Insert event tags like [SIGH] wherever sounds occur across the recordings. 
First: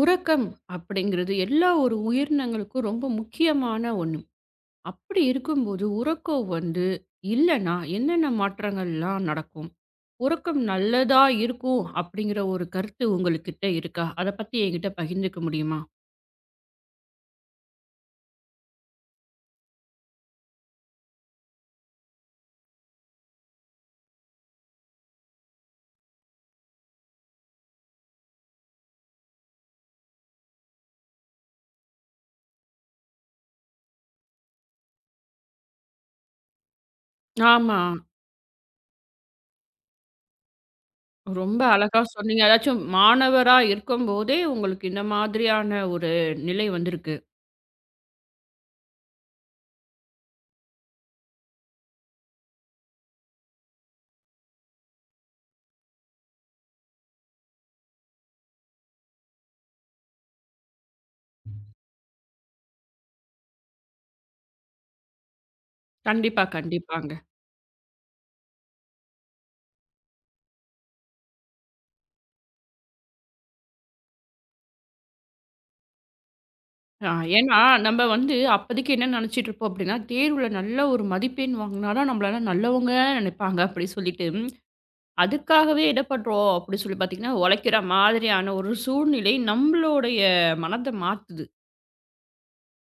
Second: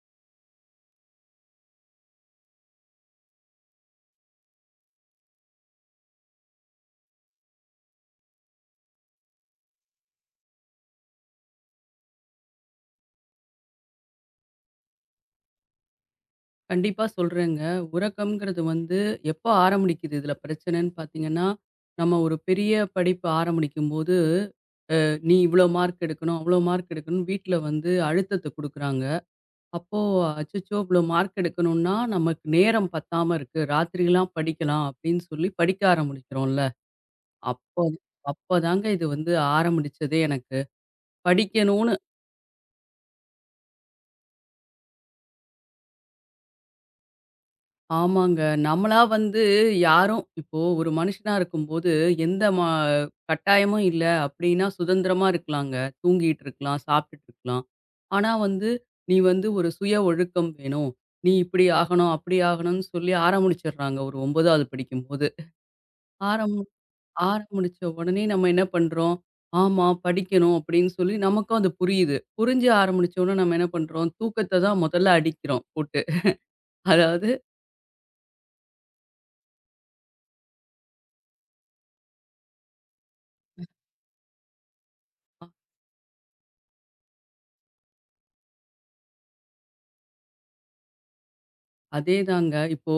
உறக்கம் அப்படிங்கிறது எல்லா ஒரு உயிரினங்களுக்கும் ரொம்ப முக்கியமான ஒன்று. அப்படி இருக்கும்போது உறக்கம் வந்து இல்லைன்னா என்னென்ன மாற்றங்கள்லாம் நடக்கும்? உறக்கம் நல்லதா இருக்கும் அப்படிங்கிற ஒரு கருத்து உங்கள்கிட்ட இருக்கா? அத பத்தி என்கிட்ட பகிர்ந்துக்க முடியுமா? கண்டிப்பா சொல்றேங்க. உறக்கம்ங்கிறது வந்து எப்போ ஆரம்பிக்குது இதுல பிரச்சனைன்னு பார்த்தீங்கன்னா, நம்ம ஒரு பெரிய படிப்பு ஆரம்பிக்கும்போது, நீ இவ்ளோ மார்க் எடுக்கணும், அவ்ளோ மார்க் எடுக்கணும்னு வீட்ல வந்து அழுத்தத்த குடுக்குறாங்க. அப்போ அச்சச்சோ! இவ்ளோ மார்க் எடுக்கணும்னா, நமக்கு நேரம் பத்தாம இருக்கு. ராத்திரிலாம் படிக்கலாம் அப்படின்னு சொல்லி படிக்க ஆரம்பிக்கிறோம்ல. ஆமா. அப்போ அப்பதாங்க இது வந்து ஆரம்பிச்சதே எனக்கு. ரொம்ப படிக்கணும்னு அழகா சொன்னீங்க. அதாச்சும் மாணவரா இருக்கும்போதே உங்களுக்கு இந்த மாதிரியான ஒரு நிலை வந்திருக்கு. ஆமாங்க. நம்மளா வந்து யாரும் இப்போ ஒரு மனுஷனா இருக்கும்போது, எந்த மா கட்டாயமும் இல்ல அப்டின்னா சுதந்திரமா இருக்கலாங்க. தூங்கிட்டு இருக்கலாம், சாப்ட்டுட்டு இருக்கலாம். ஆனா வந்து, நீ வந்து ஒரு சுய ஒழுக்கம் வேணும். நீ இப்டி ஆகணும், அப்டி ஆகணும்னு சொல்லி ஆரம்பிச்சுடுறாங்க ஒரு 9வது படிக்கும்போது. கண்டிப்பா, ஆரம் கண்டிப்பாங்க. ஆரம்பிச்ச உடனே நம்ம என்ன பண்றோம்? ஆமா படிக்கணும் அப்டின்னு சொல்லி நமக்கும் அது புரியுது. புரிஞ்சு ஆரம்பிச்ச உடனே நம்ம என்ன பண்றோம்? தூக்கத்த தான் முதல்ல அடிக்கிறோம் போட்டு. ஆ, அதாவது ஏன்னா, நம்ம வந்து அப்போதைக்கு என்ன நெனச்சிட்டு இருப்போம் அப்படின்னா, தேர்வுல நல்ல ஒரு மதிப்பெண் வாங்குனா தான் நம்மளலாம் நல்லவங்க நெனைப்பாங்க அப்படி சொல்லிட்டு, ம், அதுக்காகவே என்ன பண்றோம் அப்படி சொல்லி பார்த்தீங்கன்னா, உழைக்கிற மாதிரியான ஒரு சூழ்நிலை நம்மளுடைய மனத மாத்துது. அதேதாங்க. இப்போ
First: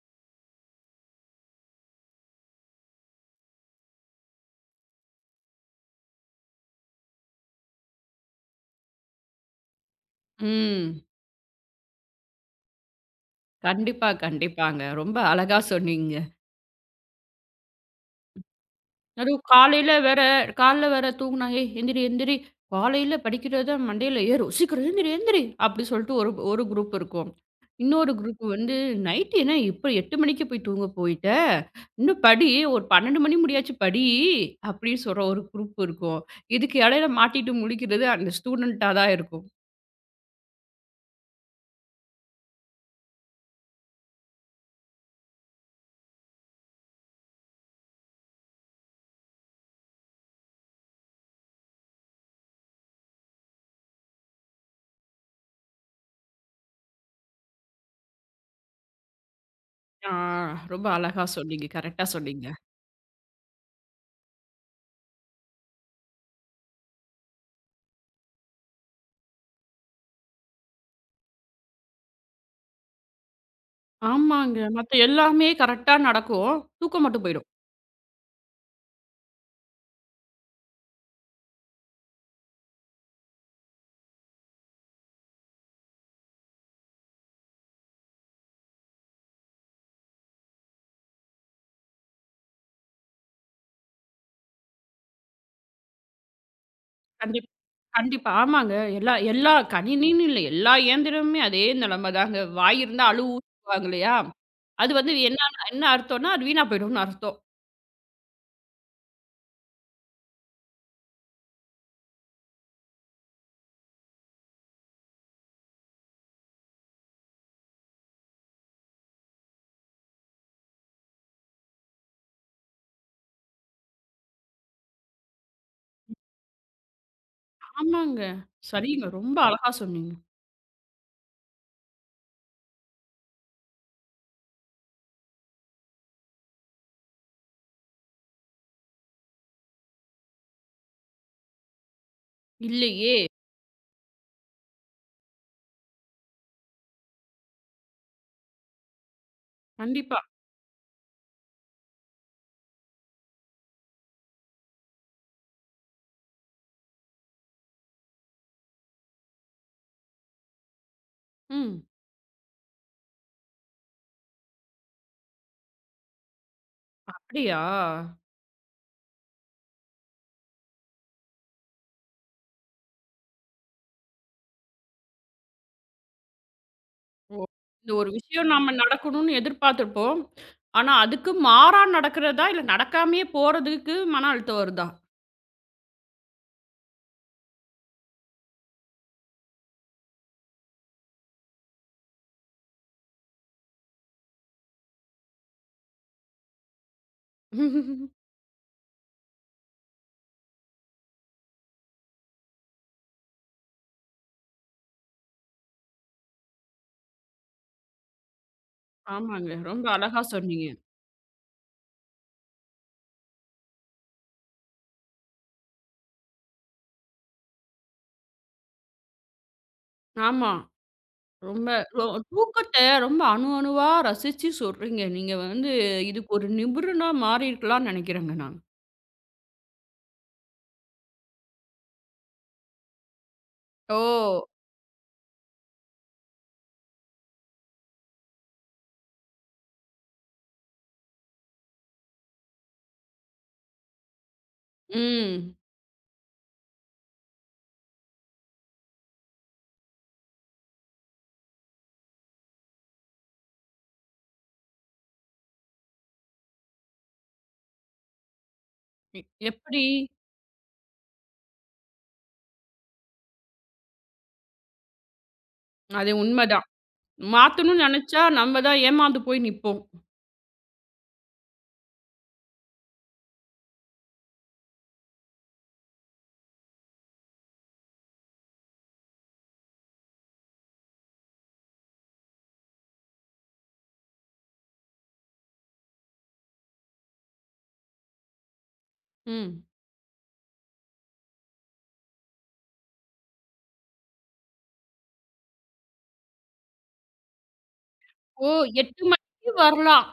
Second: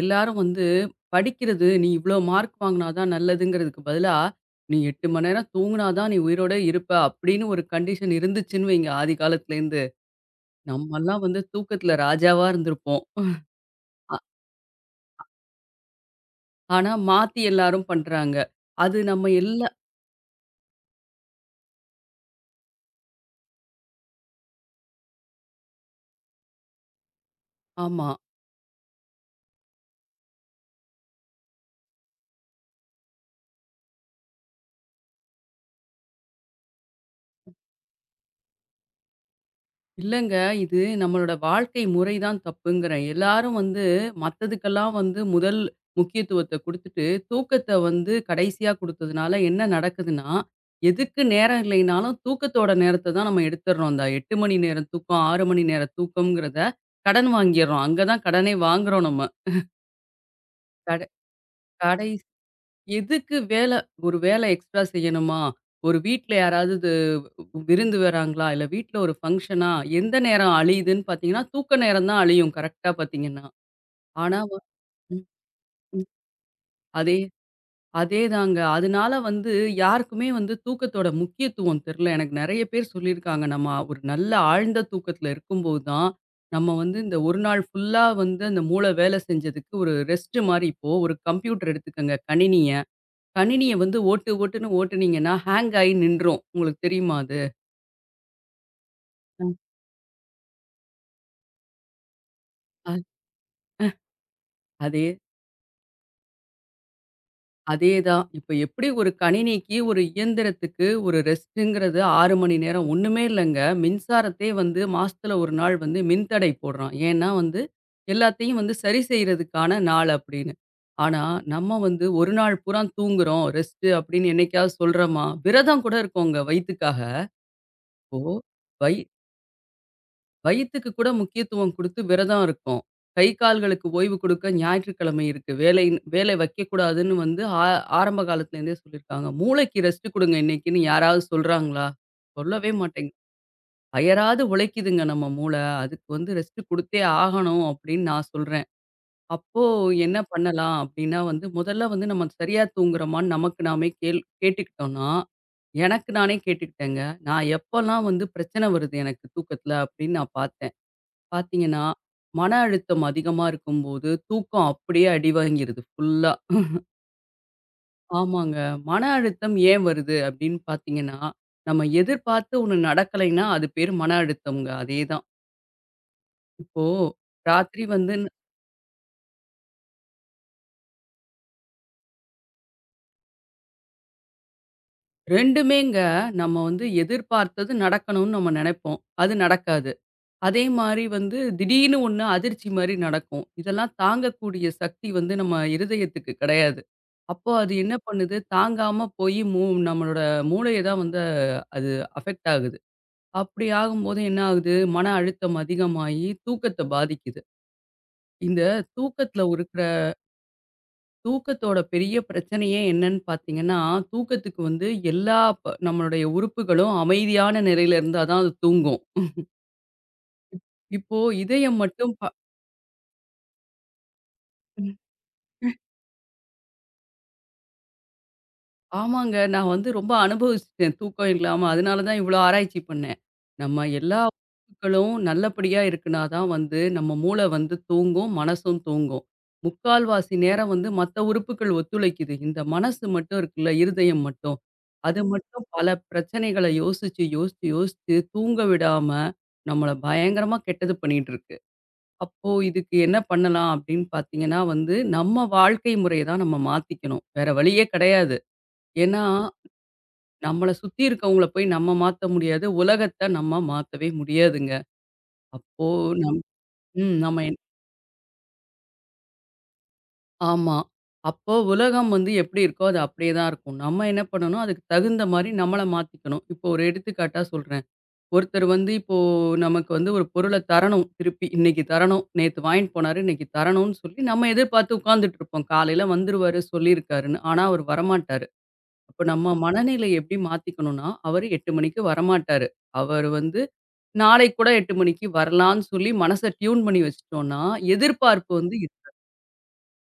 எல்லாரும் வந்து படிக்கிறது நீ இவ்ளோ மார்க் வாங்குனா தான் நல்லதுங்கிறதுக்கு பதிலா, நீ 8 மணி நேரம் தூங்குனா தான் நீ உயிரோட இருப்ப அப்படின்னு ஒரு கண்டிஷன் இருந்துச்சுன்னு வைங்க ஆதி காலத்துலேருந்து, ம். நம்மலாம் வந்து தூக்கத்துல ராஜாவா இருந்திருப்போம். கண்டிப்பா, அ கண்டிப்பாங்க. ரொம்ப அழகா சொன்னீங்க. ஆனா மாத்தி எல்லாரும் பண்றாங்க. அது நம்ம அதுவும் எல்லா காலையில வேற காலைல வேற தூங்குனா, "ஏய் எந்திரி, எந்திரி. காலையில படிக்கிறது தான் மண்டையில ஏறும். சீக்கிரம் எந்திரி, எந்திரி." அப்படி சொல்லிட்டு ஒரு ஒரு குரூப் இருக்கும். ஆமா. இன்னொரு குரூப் வந்து, "நைட்டு என்ன இப்ப 8 மணிக்கு போய் தூங்க போயிட்ட? இன்னும் படி. ஒரு 12 மணி முடியாச்சும் படி." அப்படின்னு சொல்ற ஒரு குரூப் இருக்கும். இதுக்கு இடையில மாட்டிட்டு முழிக்கிறது அந்த ஸ்டூடெண்ட்டா தான் இருக்கும். இல்லங்க. இது நம்மளோட வாழ்க்கை முறை தான் தப்புங்கிறேன். எல்லாரும் வந்து மத்ததுக்கெல்லாம் வந்து முதல் முக்கியத்துவத்த குடுத்துட்டு, தூக்கத்த வந்து கடைசியா குடுத்ததுனால என்ன நடக்குதுன்னா, எதுக்கு நேரம் இல்லைனாலும் தூக்கத்தோட நேரத்த தான் நம்ம எடுத்துர்றோம். இந்த 8 மணி நேரம் தூக்கம், 6 மணி நேரம் தூக்கம்ங்கிறத கடன் வாங்கிர்றோம். அங்க தான் கடனே வாங்குறோம் நம்ம. ஆ, ரொம்ப கட அழகா சொன்னீங்க. கரெக்ட்டா கடை சொன்னீங்க. எதுக்கு வேலை ஒரு வேலை எக்ஸ்ட்ரா செய்யணுமா? ஒரு வீட்ல யாராவது இது விருந்து வராங்களா? இல்ல வீட்ல ஒரு ஃபங்ஷனா? எந்த நேரம் அழியுதுன்னு பார்த்தீங்கன்னா, தூக்க நேரம் தான் அழியும் கரெக்ட்டா பார்த்தீங்கன்னா. ஆனா வ ஆமாங்க. மத்த ம். எல்லாமே கரெக்ட்டா நடக்கும். தூக்கம் அதே மட்டும் போயிடும். அதேதாங்க. அதனால வந்து யாருக்குமே வந்து தூக்கத்தோட முக்கியத்துவம் தெர்ல. எனக்கு நெறைய பேர் சொல்லியிருக்காங்க. நம்ம ஒரு நல்ல ஆழ்ந்த தூக்கத்துல இருக்கும்போது தான், நம்ம வந்து இந்த ஒரு நாள் ஃபுல்லா வந்து அந்த மூளை வேலை செஞ்சதுக்கு ஒரு ரெஸ்ட் மாரி இப்போ ஒரு கம்ப்யூட்டர் எடுத்துக்கங்க கணினிய. கணினிய வந்து ஓட்டு, ஓட்டுன்னு ஓட்டுனீங்கன்னா, ஹேங் ஆயி நின்றும். உங்களுக்கு தெரியுமா அது? கண்டிப் கண்டிப்பா. ஆமாங்க. எல்லா ம். எல்லா கணினின்னு இல்ல. எல்லா இயந்திரமுமே அதே நிலைமை தாங்க. வாய் அ இருந்தா அழு ஊத்துவாங்க இல்லையா? அது அதே வந்து என்னன்னா என்ன அர்த்தம்னா, அது வீணா போயிடும்னு அர்த்தம். அதே தான். இப்ப எப்படி ஒரு கணினிக்கு, ஒரு இயந்திரத்துக்கு ஒரு ரெஸ்ட்டுங்கிறது 6 மணி நேரம் ஒண்ணுமே இல்லங்க. மின்சாரத்தையே வந்து மாசத்துல 1 நாள் வந்து மின்தடை போடுறான். ஏன்னா வந்து, எல்லாத்தையும் வந்து சரி செய்றதுக்கான நாள் அப்படின்னு. ஆனா, நம்ம வந்து 1 நாள் பூரா தூங்குறோம், ரெஸ்ட்டு அப்படின்னு என்னைக்காவது சொல்றோமா? விரதம் கூட இருக்கோங்க வயித்துக்காக. ஆமாங்க. இப்போ வை சரிங்க. ரொம்ப அழகா சொன்னீங்க. வயித்துக்கு கூட முக்கியத்துவம் குடுத்து விரதம் இருக்கோம். கை, கால்களுக்கு ஓய்வு குடுக்க ஞாயிற்றுக்கிழமை இருக்கு. வேலை வேலை வைக்கக்கூடாதுன்னு வந்து ஆரம்ப காலத்துலேருந்தே சொல்லியிருக்காங்க. மூளைக்கு ரெஸ்ட் குடுங்க இன்னைக்குன்னு யாராவது சொல்றாங்களா? சொல்லவே மாட்டேங்குது. இல்லையே! அயராது உழைக்குதுங்க நம்ம மூள. அதுக்கு வந்து ரெஸ்ட் குடுத்தே ஆகணும் அப்படின்னு நான் சொல்றேன். அப்போ என்ன கண்டிப்பா. பண்ணலாம் அப்படின்னா வந்து, முதல்ல வந்து நம்ம சரியா தூங்குறோமான்னு நமக்கு நாமே கேள் கேட்டுக்கிட்டோம்னா, எனக்கு நானே கேட்டுக்கிட்டேங்க. நான் எப்பலாம் வந்து பிரச்சனை வருது எனக்கு தூக்கத்துல அப்படின்னு நான் ம். பார்த்தீங்கன்னா, மன அழுத்தம் அதிகமா இருக்கும்போது, தூக்கம் அப்படியே அடி வாங்கிருது ஃபுல்லா. அப்படியா? ஆமாங்க. மன அழுத்தம் ஏன் வருது அப்படின்னு பார்த்தீங்கன்னா, நம்ம எதிர்பார்த்து ஒண்ணு நடக்கலைன்னா, அது பேரு மன அழுத்தம்ங்க. அதேதான். இப்போ ஓ! ராத்திரி இந்த ஒரு வந்து விஷயம் நம்ம நடக்கணும்னு எதிர்பார்த்துருப்போம். ஆனா, அதுக்கு மாறா நடக்கிறதா, இல்ல நடக்காமயே போறதுக்கு மன அழுத்தம் வருதா? 2டுமேங்க நம்ம வந்து எதிர்பார்த்தது நடக்கணும்னு நம்ம நெனைப்போம். அது நடக்காது. அதே மாரி வந்து திடீர்னு ஒண்ணு அதிர்ச்சி மாரி நடக்கும். இதெல்லாம் தாங்கக்கூடிய சக்தி வந்து நம்ம இருதயத்துக்கு கிடையாது. அப்போ அது என்ன [LAUGHS] பண்ணுது, தாங்காம போய் நம்மளோட மூளைய தான் வந்து அது அஃபெக்ட் ஆகுது. அப்படி ஆகும்போது என்ன ஆகுது, மன அழுத்தம் அதிகமாயி தூக்கத்த பாதிக்குது. இந்த தூக்கத்துல ஆமாங்க. இருக்கிற ரொம்ப அழகா சொன்னீங்க. தூக்கத்தோட பெரிய பிரச்சனையே என்னன்னு பார்த்தீங்கன்னா, தூக்கத்துக்கு வந்து எல்லா ப நம்மளுடைய உறுப்புகளும் அமைதியான நிலையில இருந்தா தான் அது தூங்கும். ஆமா. இப்போ ரொம்ப இதயம் ரொ மட்டும் ப தூக்கத்த ரொம்ப அணு அணுவா ரசிச்சு சொல்றீங்க. நீங்க வந்து இதுக்கு ஒரு நிபுணனா மாறியிருக்கலாம்னு நெனைக்கிறேங்க நான். ஆமாங்க. நான் வந்து ரொம்ப அனுபவிச்சுட்டேன் தூக்கம் இல்லாம. அதனால தான் இவ்ளோ ஆராய்ச்சி பண்ணேன். நம்ம எல்லா ஓ! உறுப்புக்களும் நல்லபடியா இருக்குனா தான் வந்து நம்ம மூளை வந்து தூங்கும், மனசும் தூங்கும். முக்கால்வாசி நேரம் வந்து மத்த உறுப்புக்கள் ஒத்துழைக்குது. இந்த மனசு மட்டும் இருக்குல்ல, இருதயம் மட்டும். அது ம். மட்டும் பல பிரச்சனைகள யோசிச்சு, யோசிச்சு, யோசிச்சு தூங்க விடாம நம்மள பயங்கரமா கெட்டது பண்ணிட்டு இருக்கு. அப்போ இதுக்கு என்ன பண்ணலாம் அப்படின்னு பார்த்தீங்கன்னா வந்து, நம்ம வாழ்க்கை முறைய தான் நம்ம மாத்திக்கணும். வேற வழியே கிடையாது. எ ஏன்னா எப்படி? நம்மள சுத்தி இருக்கவங்கள போய் நம்ம மாத்த முடியாது. உலகத்த நம்ம மாத்தவே முடியாதுங்க. அப்போ அது நம் உண்மதான். ம் நம்ம என் மாத்தணும்னு நெனைச்சா நம்ம தான் ஏமாந்து போய் நிப்போம். ஆமா. அப்போ உலகம் வந்து எப்படி இருக்கோ, அது அப்படியே தான் இருக்கும். நம்ம என்ன பண்ணணும், அதுக்கு தகுந்த மாரி நம்மள மாத்திக்கணும். இப்போ ஒரு எடுத்துக்காட்டா சொல்றேன். ஒருத்தர் வந்து இப்போ நமக்கு வந்து ஒரு பொருள தரணும் திருப்பி. இன்னைக்கு தரணும். நேத்து வாங்கிட்டு போனாரு, இன்னைக்கு தரணும்னு சொல்லி நம்ம எதிர்பார்த்து உட்கார்ந்துட்டு இருப்போம். காலையில வந்துருவாரு சொல்லியிருக்காருன்னு. ஆனா அவர் வரமாட்டாரு. அப்ப நம்ம ம். மனநிலை எப்படி மாத்திக்கணும்னா, அவரு 8 மணிக்கு வரமாட்டாரு. அவரு வந்து நாளைக்கு கூட 8 மணிக்கு வரலான்னு சொல்லி மனச டியூன் பண்ணி வச்சுட்டோம்னா, ஓ! எதிர்பார்ப்பு வந்து 8 மணிக்கு வரலாம்.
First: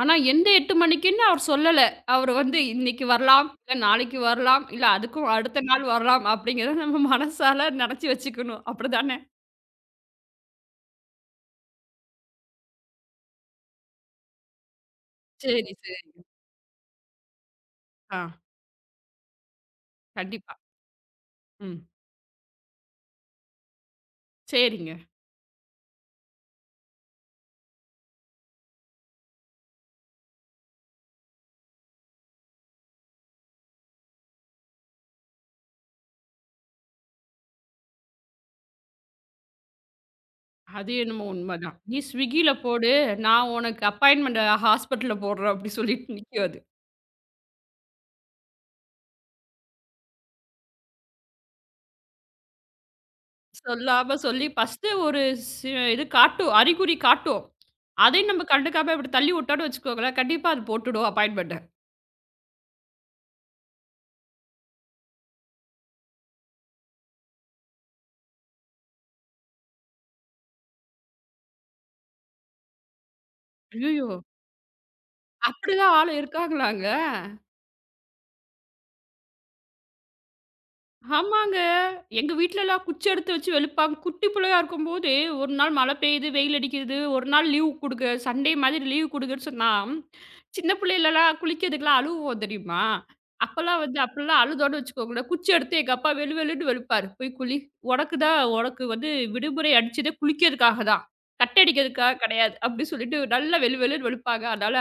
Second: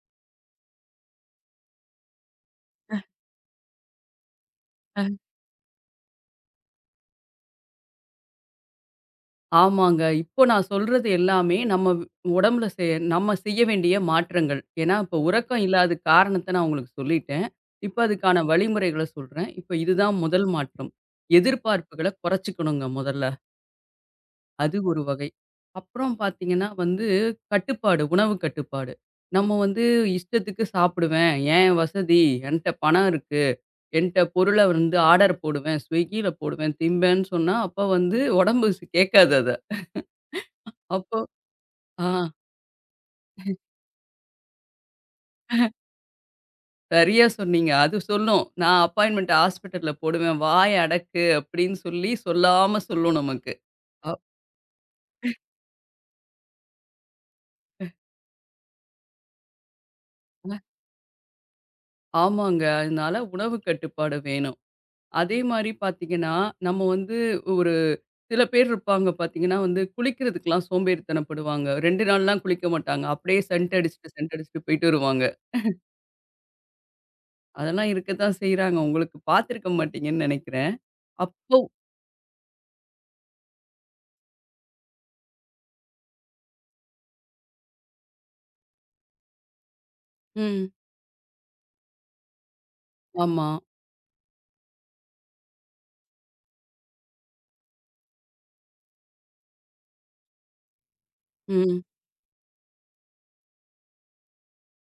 ஆனா எந்த 8 மணிக்குன்னு அவர் சொல்லல. அவர் வந்து இன்னைக்கு வரலாம், இல்ல நாளைக்கு வரலாம், இல்ல அதுக்கும் அடுத்த நாள் வரலாம் அப்படிங்கிறத நம்ம மனசால நெனச்சு வச்சுக்கணும். அப்படிதானே? ஆமாங்க. இப்போ நான் சொல்றது எல்லாமே நம்ம வி- உடம்புல செ நம்ம செய்ய வேண்டிய மாற்றங்கள். ஏன்னா, இப்போ உறக்கம் சரி, இல்லாத சரி. காரணத்த நான் உங்களுக்கு சொல்லிட்டேன். இப்ப ஆ, அதுக்கான வழிமுறைகள சொல்றேன். இப்ப இதுதான் முதல் கண்டிப்பா. மாற்றம். ம். எதிர்பார்ப்புகள குறைச்சுக்கணுங்க முதல்ல. அது சரிங்க. ஒரு வகை. அப்புறம் பார்த்தீங்கன்னா வந்து கட்டுப்பாடு, உணவு கட்டுப்பாடு. நம்ம வந்து இஷ்டத்துக்கு சாப்பிடுவேன். என் வசதி, என்ட்ட பணம் இருக்கு. என்ட்ட பொருள வந்து ஆர்டர் போடுவேன். ஸ்விக்கியில போடுவேன், திம்பேன்னு சொன்னா, அப்ப வந்து உடம்பு கேட்காது அத. அது அப்போ என்னமோ உண்மதான். "நீ ஆ Swiggyல போடு, நான் உனக்கு அப்பாயின்ட்மென்ட் ஹாஸ்பிட்டல்ல போடுறேன்" அப்படி சொல்லிட்டு நிக்கும் அது. சரியா சொன்னீங்க. அது சொல்லும். நான் அப்பாயின்மென்ட் ஹாஸ்பிட்டல்ல போடுவேன். வாய அடக்கு அப்படின்னு சொல்லி சொல்லாம சொல்லும் நமக்கு. அ சொல்லாம சொல்லி ஃபர்ஸ்ட்டு ஒரு இது காட்டும், அறிகுறி காட்டும். அதையும் நம்ம கண்டுக்காம இப்படி தள்ளி விட்டோம்னு வச்சுக்கோங்களேன், கண்டிப்பா அது போட்டுடும் அப்பாயின்ட்மென்ட்ட. ஆமாங்க. அதனால உணவு கட்டுப்பாடு வேணும். அதே மாரி பார்த்தீங்கன்னா, நம்ம வந்து ஒரு சில பேர் இருப்பாங்க பார்த்தீங்கன்னா வந்து குளிக்கிறதுக்குலாம் சோம்பேறித்தனப்படுவாங்க. 2 நாள்லாம் குளிக்க மாட்டாங்க. அப்படியே சென்ட் ஐயய்யோ! அடிச்சுட்டு, சென்ட் அடிச்சுட்டு போயிட்டு வருவாங்க. அப்படிலாம் ஆளு இருக்காங்களாங்க? அதெல்லாம் இருக்க தான் செய்றாங்க. உங்களுக்கு பார்த்துருக்க மாட்டீங்கன்னு நெனைக்கிறேன். அப்போ ஆமாங்க. எங்க வீட்லலாம் குச்சி எடுத்து வச்சு வெளுப்பாங்க. குட்டி பிள்ளையா இருக்கும்போது, ஒரு நாள் மழை பெய்யுது, வெயில் அடிக்குது, ஒரு நாள் லீவ் குடுங்க. சண்டே மாதிரி லீவ் குடுங்கன்னு சொன்னா, ம். சின்ன பிள்ளைலலாம் குளிக்கிறதுக்குலாம் அழுவோம் தெரியுமா? ஆமா. அப்பலாம் வந்து அப்பலாம் அழுதோன்னு வச்சுக்கோங்களேன், குச்சி எடுத்து எங்க அப்பா வெளு வெளுன்னு வெளுப்பாரு. "போய் குளி. உனக்கு தான் உனக்கு வந்து விடுமுறை அடிச்சதே குளிக்கிறதுக்காக தான். கட் ம். அடிக்கிறதுக்காக கிடையாது." அப்படி சொல்லிட்டு நல்லா வெளு வெளுன்னு வெளுப்பாங்க. அதனால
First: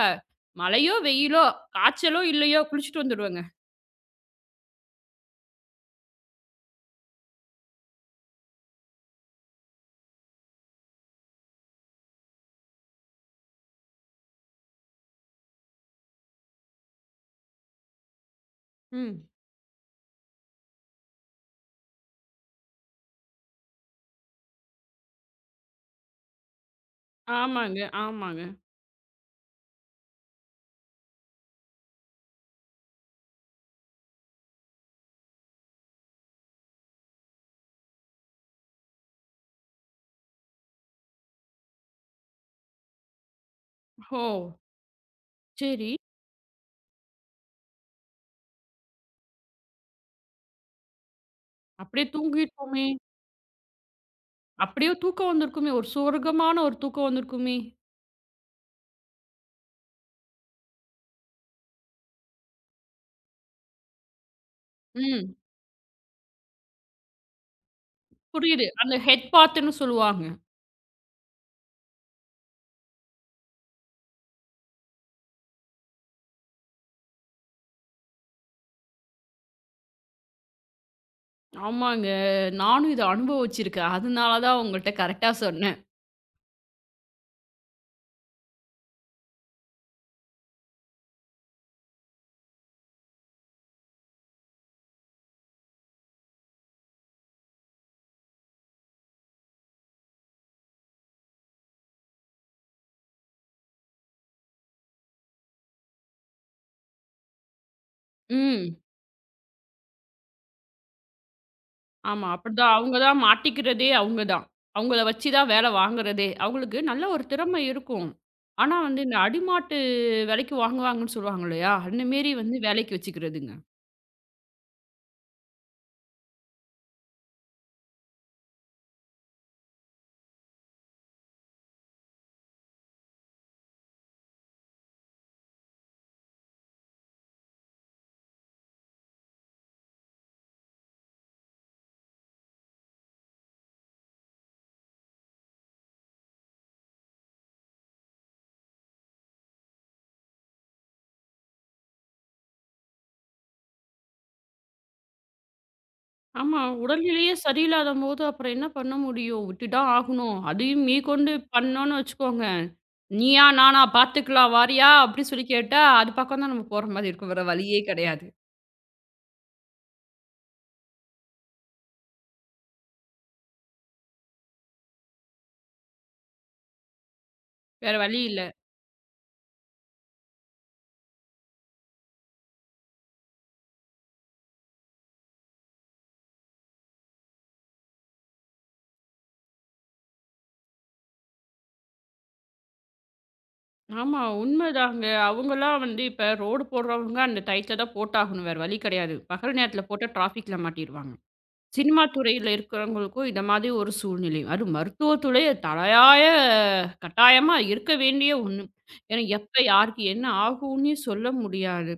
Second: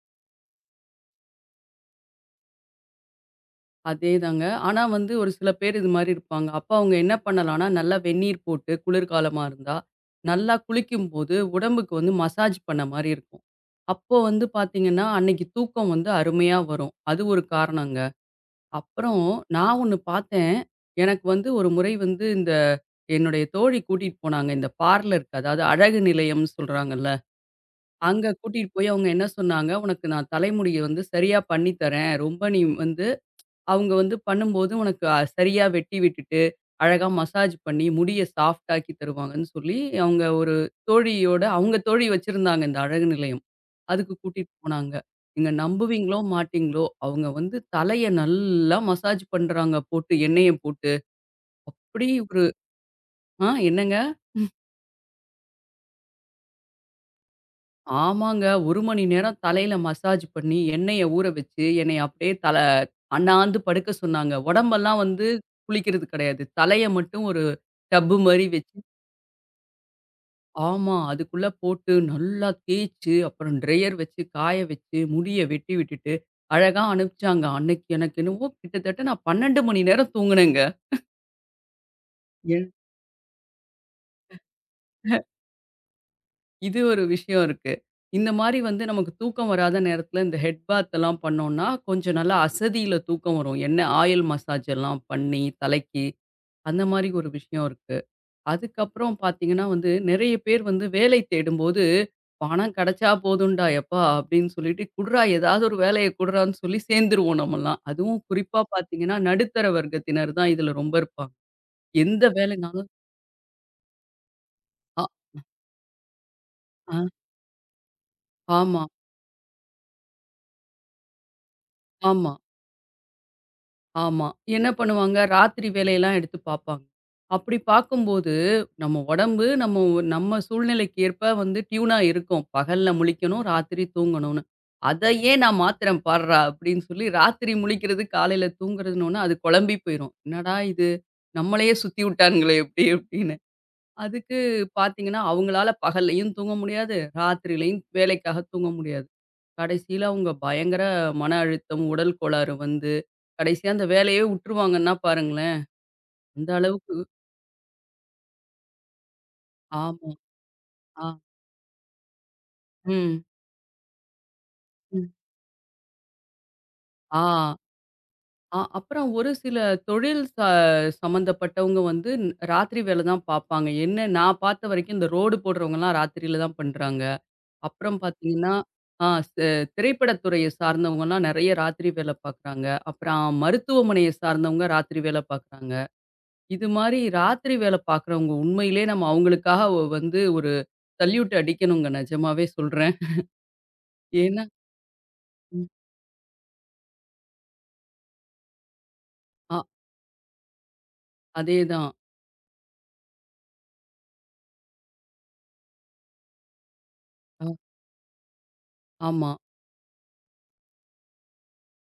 மழையோ, வெயிலோ, காய்ச்சலோ, இல்லையோ குளிச்சுட்டு வந்துருவேங்க. அதேதாங்க. ஆனா வந்து ஒரு சில பேர் இது மாரி இருப்பாங்க. அப்ப அவங்க என்ன பண்ணலாம்னா, நல்லா வெந்நீர் போட்டு குளிர்காலமா இருந்தா, நல்லா குளிக்கும்போது உடம்புக்கு வந்து மசாஜ் பண்ண மாரி இருக்கும். அப்போ வந்து பார்த்தீங்கன்னா, அன்னைக்கு தூக்கம் வந்து அருமையா வரும். அது ஒரு காரணங்க. அப்புறம் ம். நான் ஒண்ணு பார்த்தேன். எனக்கு வந்து ஒரு முறை வந்து இந்த என்னுடைய தோழி கூட்டிட்டு போனாங்க. இந்த பார்லருக்கு அதாவது அழகு நிலையம்னு சொல்றாங்கல்ல. ஆமாங்க, அங்க ஆமாங்க. கூட்டிட்டு போய் அவங்க என்ன சொன்னாங்க, "உனக்கு நான் தலைமுடிய வந்து சரியா பண்ணி தரேன். ரொம்ப நீ வந்து அவங்க வந்து பண்ணும்போது உனக்கு சரியா வெட்டி விட்டுட்டு, அழகா மசாஜ் பண்ணி, முடிய சாஃப்ட் ஆக்கி தருவாங்கன்னு சொல்லி, அவங்க ஒரு தோழியோட அவங்க தோழி வச்சிருந்தாங்க இந்த அழகு நிலையம். அதுக்கு ஓ! கூட்டிட்டு போனாங்க. நீங்க சரி. நம்புவீங்களோ, மாட்டீங்களோ, அவங்க வந்து தலைய நல்லா மசாஜ் பண்றாங்க போட்டு, எண்ணெய போட்டு. அப்படியே அப்படி ஒரு தூங்கிட்டோமே! என்னங்க? அப்படியே தூக்கம் வந்திருக்குமே! ஒரு சொர்க்கமான ஒரு தூக்கம் வந்திருக்குமே! ஆமாங்க. 1 மணி நேரம் தலையில மசாஜ் பண்ணி, எண்ணெய ஊற வச்சு, என்னைய அப்படியே அண்ணாந்து படுக்க சொன்னாங்க. உடம்பெல்லாம் வந்து ம். குளிக்கிறது கிடையாது. தலைய மட்டும் ஒரு டப்பு மாரி புரியுது. வச்சு அந்த ஹெட் பாத்துன்னு சொல்லுவாங்க. ஆமா. அதுக்குள்ள போட்டு நல்லா தேய்ச்சு, அப்புறம் ட்ரையர் வச்சு காய வச்சு, முடிய வெட்டி விட்டுட்டு, அழகா அனுப்பிச்சாங்க. அன்னைக்கு எனக்கு என்னவோ கிட்டத்தட்ட நான் 12 மணி நேரம் தூங்குனேங்க. ஆமாங்க. என் நானும் இத அனுபவிச்சிருக்கேன். அதனால தான் உங்கள்ட்ட கரெக்ட்டா சொன்னேன். இது ஒரு விஷயம் இருக்கு. இந்த மாரி வந்து நமக்கு தூக்கம் வராத நேரத்துல இந்த ஹெட் பாத் எல்லாம் பண்ணோம்னா, கொஞ்சம் நல்லா அசதியில தூக்கம் வரும். என்ன ஆயில் மசாஜ் எல்லாம் பண்ணி தலைக்கு, அந்த மாரி ஒரு விஷயம் இருக்கு. அதுக்கப்புறம் பார்த்தீங்கன்னா வந்து, நெறைய பேர் வந்து வேலை தேடும்போது, "பணம் கெடைச்சா போதும்டா யப்பா" அப்படின்னு சொல்லிட்டு, "குட்றா ஏதாவது ஒரு வேலைய குட்றான்னு" சொல்லி சேர்ந்துருவோம் நம்மலாம். அதுவும் குறிப்பா ம். பார்த்தீங்கன்னா, நடுத்தர வர்க்கத்தினர் தான் இதுல ரொம்ப இருப்பாங்க. எந்த ஆமா. அப்படிதான் வேலைனாலும் அவங்க தான் மாட்டிக்கிறதே அவங்க தான். அவங்கள அ, வச்சு தான் வேல வாங்குறதே. அவங்களுக்கு ஆ, நல்ல ஒரு திறமை இருக்கும். ஆனா ஆமா, வந்து இந்த அடிமாட்டு விலைக்கு வாங்குவாங்கன்னு சொல்லுவாங்க இல்லையா? அந்த மேரி ஆமா. வந்து வேலைக்கு வச்சுக்கிறதுங்க. ஆமா. என்ன பண்ணுவாங்க, ராத்திரி வேலையெல்லாம் எடுத்து பார்ப்பாங்க. அப்படி பார்க்கும்போது, நம்ம உடம்பு நம்ம சூழ்நிலைக்கு ஏற்ப வந்து டியூனா இருக்கும். பகல்ல முழிக்கணும், ராத்திரி தூங்கணும்னு. "அதையே நான் மாத்துறேன் பார்றா" அப்படின்னு சொல்லி ராத்திரி முழிக்கிறது, காலையில தூங்குறதுன்னொன்ன அது குழம்பி போயிரும். "என்னடா இது, நம்மளையே சுத்தி விட்டானுங்களே இப்படி" அப்படின்னு. அதுக்கு பார்த்தீங்கன்னா, அவங்களால பகல்லேயும் தூங்க முடியாது, ராத்திரியிலயும் வேலைக்காக தூங்க முடியாது. கடைசியில அவங்க பயங்கர மன அழுத்தம், உடல் கோளாறு வந்து, கடைசியா அந்த வேலையே உட்டுருவாங்கன்னா பாருங்களேன்! அந்த ஆமா. அளவுக்கு உடல்நிலையே சரியில்லாதம்போது அப்புறம் என்ன பண்ண முடியும்? விட்டுதான் ஆமா. ஆகணும். அதையும் ஆ. மீகொண்டு பண்ணோம்னு வச்சுக்கோங்க, ம். "நீயா? நானா? பார்த்துக்கலாம் வாரியா?" ம். அப்படி சொல்லி கேட்டா, அது பக்கம் தான் நம்ம போற மாரி இருக்கும். வேற ஆ. வழியே கிடையாது. அப்புறம் ஒரு சில தொழில் ச சம்மந்தப்பட்டவங்க வந்து ராத்திரி வேல தான் பார்ப்பாங்க. என்ன நான் பார்த்த வரைக்கும் இந்த ரோடு போடுறவங்கலாம் ராத்திரியில தான் பண்றாங்க. வேற அப்புறம் வழி இல்ல. பார்த்தீங்கன்னா, ஆ ச திரைப்படத்துறைய சார்ந்தவங்கலாம் நெறைய ராத்திரி வேல பார்க்குறாங்க. அப்புறம் மருத்துவமனைய சார்ந்தவங்க ராத்திரி வேல பார்க்குறாங்க. இது மாரி ராத்திரி வேல பார்க்குறவங்க உண்மையிலே நம்ம அவங்களுக்காக வந்து ஒரு சல்யூட் அடிக்கணுங்க நிஜமாவே சொல்றேன். ஆமா, ஏன்னா உண்மைதாங்க. ம். அவங்கலாம் வந்து இப்ப ரோடு போடுறவங்க அந்த டயத்துல தான் போட்டாகணும். வேற வழி கிடையாது. பகல் அ நேரத்துல போட்டா டிராஃபிக்ல மாட்டிருவாங்க. அதேதான். சினிமா துறையில இருக்கிறவங்களுக்கும் இந்த மாதிரி ஒரு சூழ்நிலை. அதுவும் மருத்துவத்துறை தலையாய அ கட்டாயமா இருக்க வேண்டிய ஒண்ணு. ஏன்னா ஆமா. எப்ப யாருக்கு என்ன ஆகும்னே சொல்ல முடியாது.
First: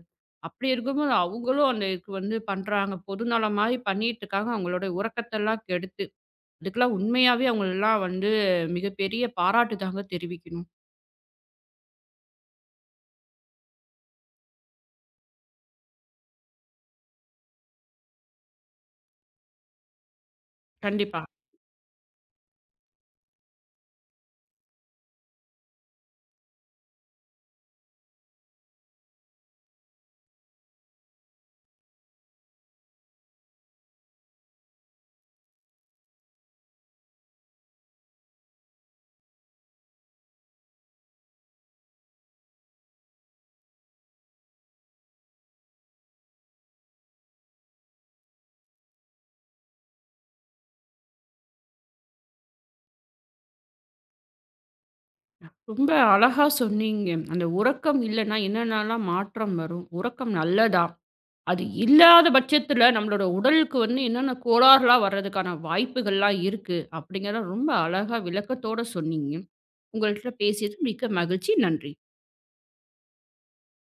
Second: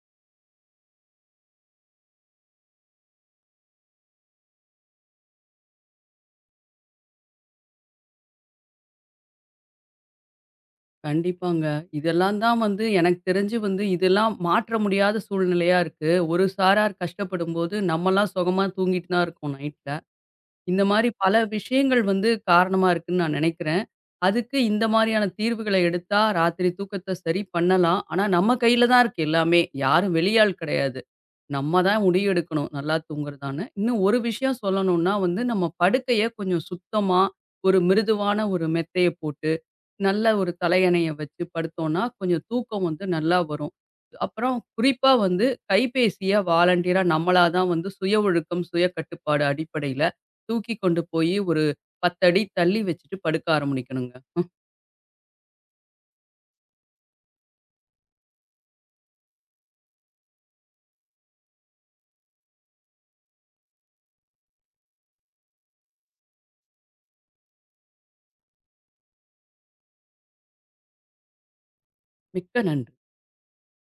அப்படி இருக்கும்போது அவங்களும் அந்த இதுக்கு வந்து பண்றாங்க. பொதுநலம் மாரி பண்ணிட்டு இருக்காங்க. அவங்களோட உறக்கத்தெல்லாம் கெடுத்து. இதுக்கெல்லாம் உண்மையாவே அவங்களலாம் வந்து மிகப்பெரிய பாராட்டு தாங்க தெரிவிக்கணும். கண்டிப்பாங்க. இதெல்லாம் தான் வந்து எனக்கு தெரிஞ்சு வந்து இதெல்லாம் மாற்ற முடியாத சூழ்நிலையா இருக்கு. ஒரு சாரார் கஷ்டப்படும்போது நம்மலாம் சுகமா தூங்கிட்டு தான் இருக்கோம் நைட்ல. இந்த மாரி கண்டிப்பா. பல விஷயங்கள் வந்து காரணமா இருக்குன்னு நான் நினைக்கிறேன். அதுக்கு இந்த மாரியான தீர்வுகள எடுத்தா ராத்திரி தூக்கத்த சரி பண்ணலாம். ஆனா, நம்ம கையில தான் இருக்கு எல்லாமே. யாரும் வெளியாள் கிடையாது. நம்ம தான் முடிவு எடுக்கணும் நல்லா தூங்குறதான்னு. இன்னும் ஒரு விஷயம் சொல்லணும்னா வந்து, நம்ம படுக்கைய கொஞ்சம் சுத்தமா ஒரு மிருதுவான ஒரு மெத்தைய போட்டு நல்ல ஒரு தலையணைய வச்சு படுத்தோம்னா, கொஞ்சம் தூக்கம் வந்து நல்லா வரும். அப்புறம் குறிப்பா வந்து கைபேசிய வாலண்டியரா நம்மளா தான் வந்து சுய ஒழுக்கம், சுய கட்டுப்பாடு அடிப்படையில தூக்கி கொண்டு போயி ஒரு 10 அடி தள்ளி வச்சுட்டு படுக்க ஆரம்பிக்கணுங்க. ம். ரொம்ப அழகா சொன்னீங்க. அந்த உறக்கம் இல்லன்னா என்னென்னலாம் மாற்றம் வரும்? உறக்கம் நல்லதா? அது இல்லாத பட்சத்துல நம்மளோட உடலுக்கு வந்து என்னென்ன கோளாறுலாம் வர்றதுக்கான வாய்ப்புகள்லாம் இருக்கு, அப்படிங்கிறத ரொம்ப அழகா விளக்கத்தோட சொன்னீங்க. உங்கள்ட்ட பேசியது மிக்க மகிழ்ச்சி. நன்றி. மிக்க நன்றி.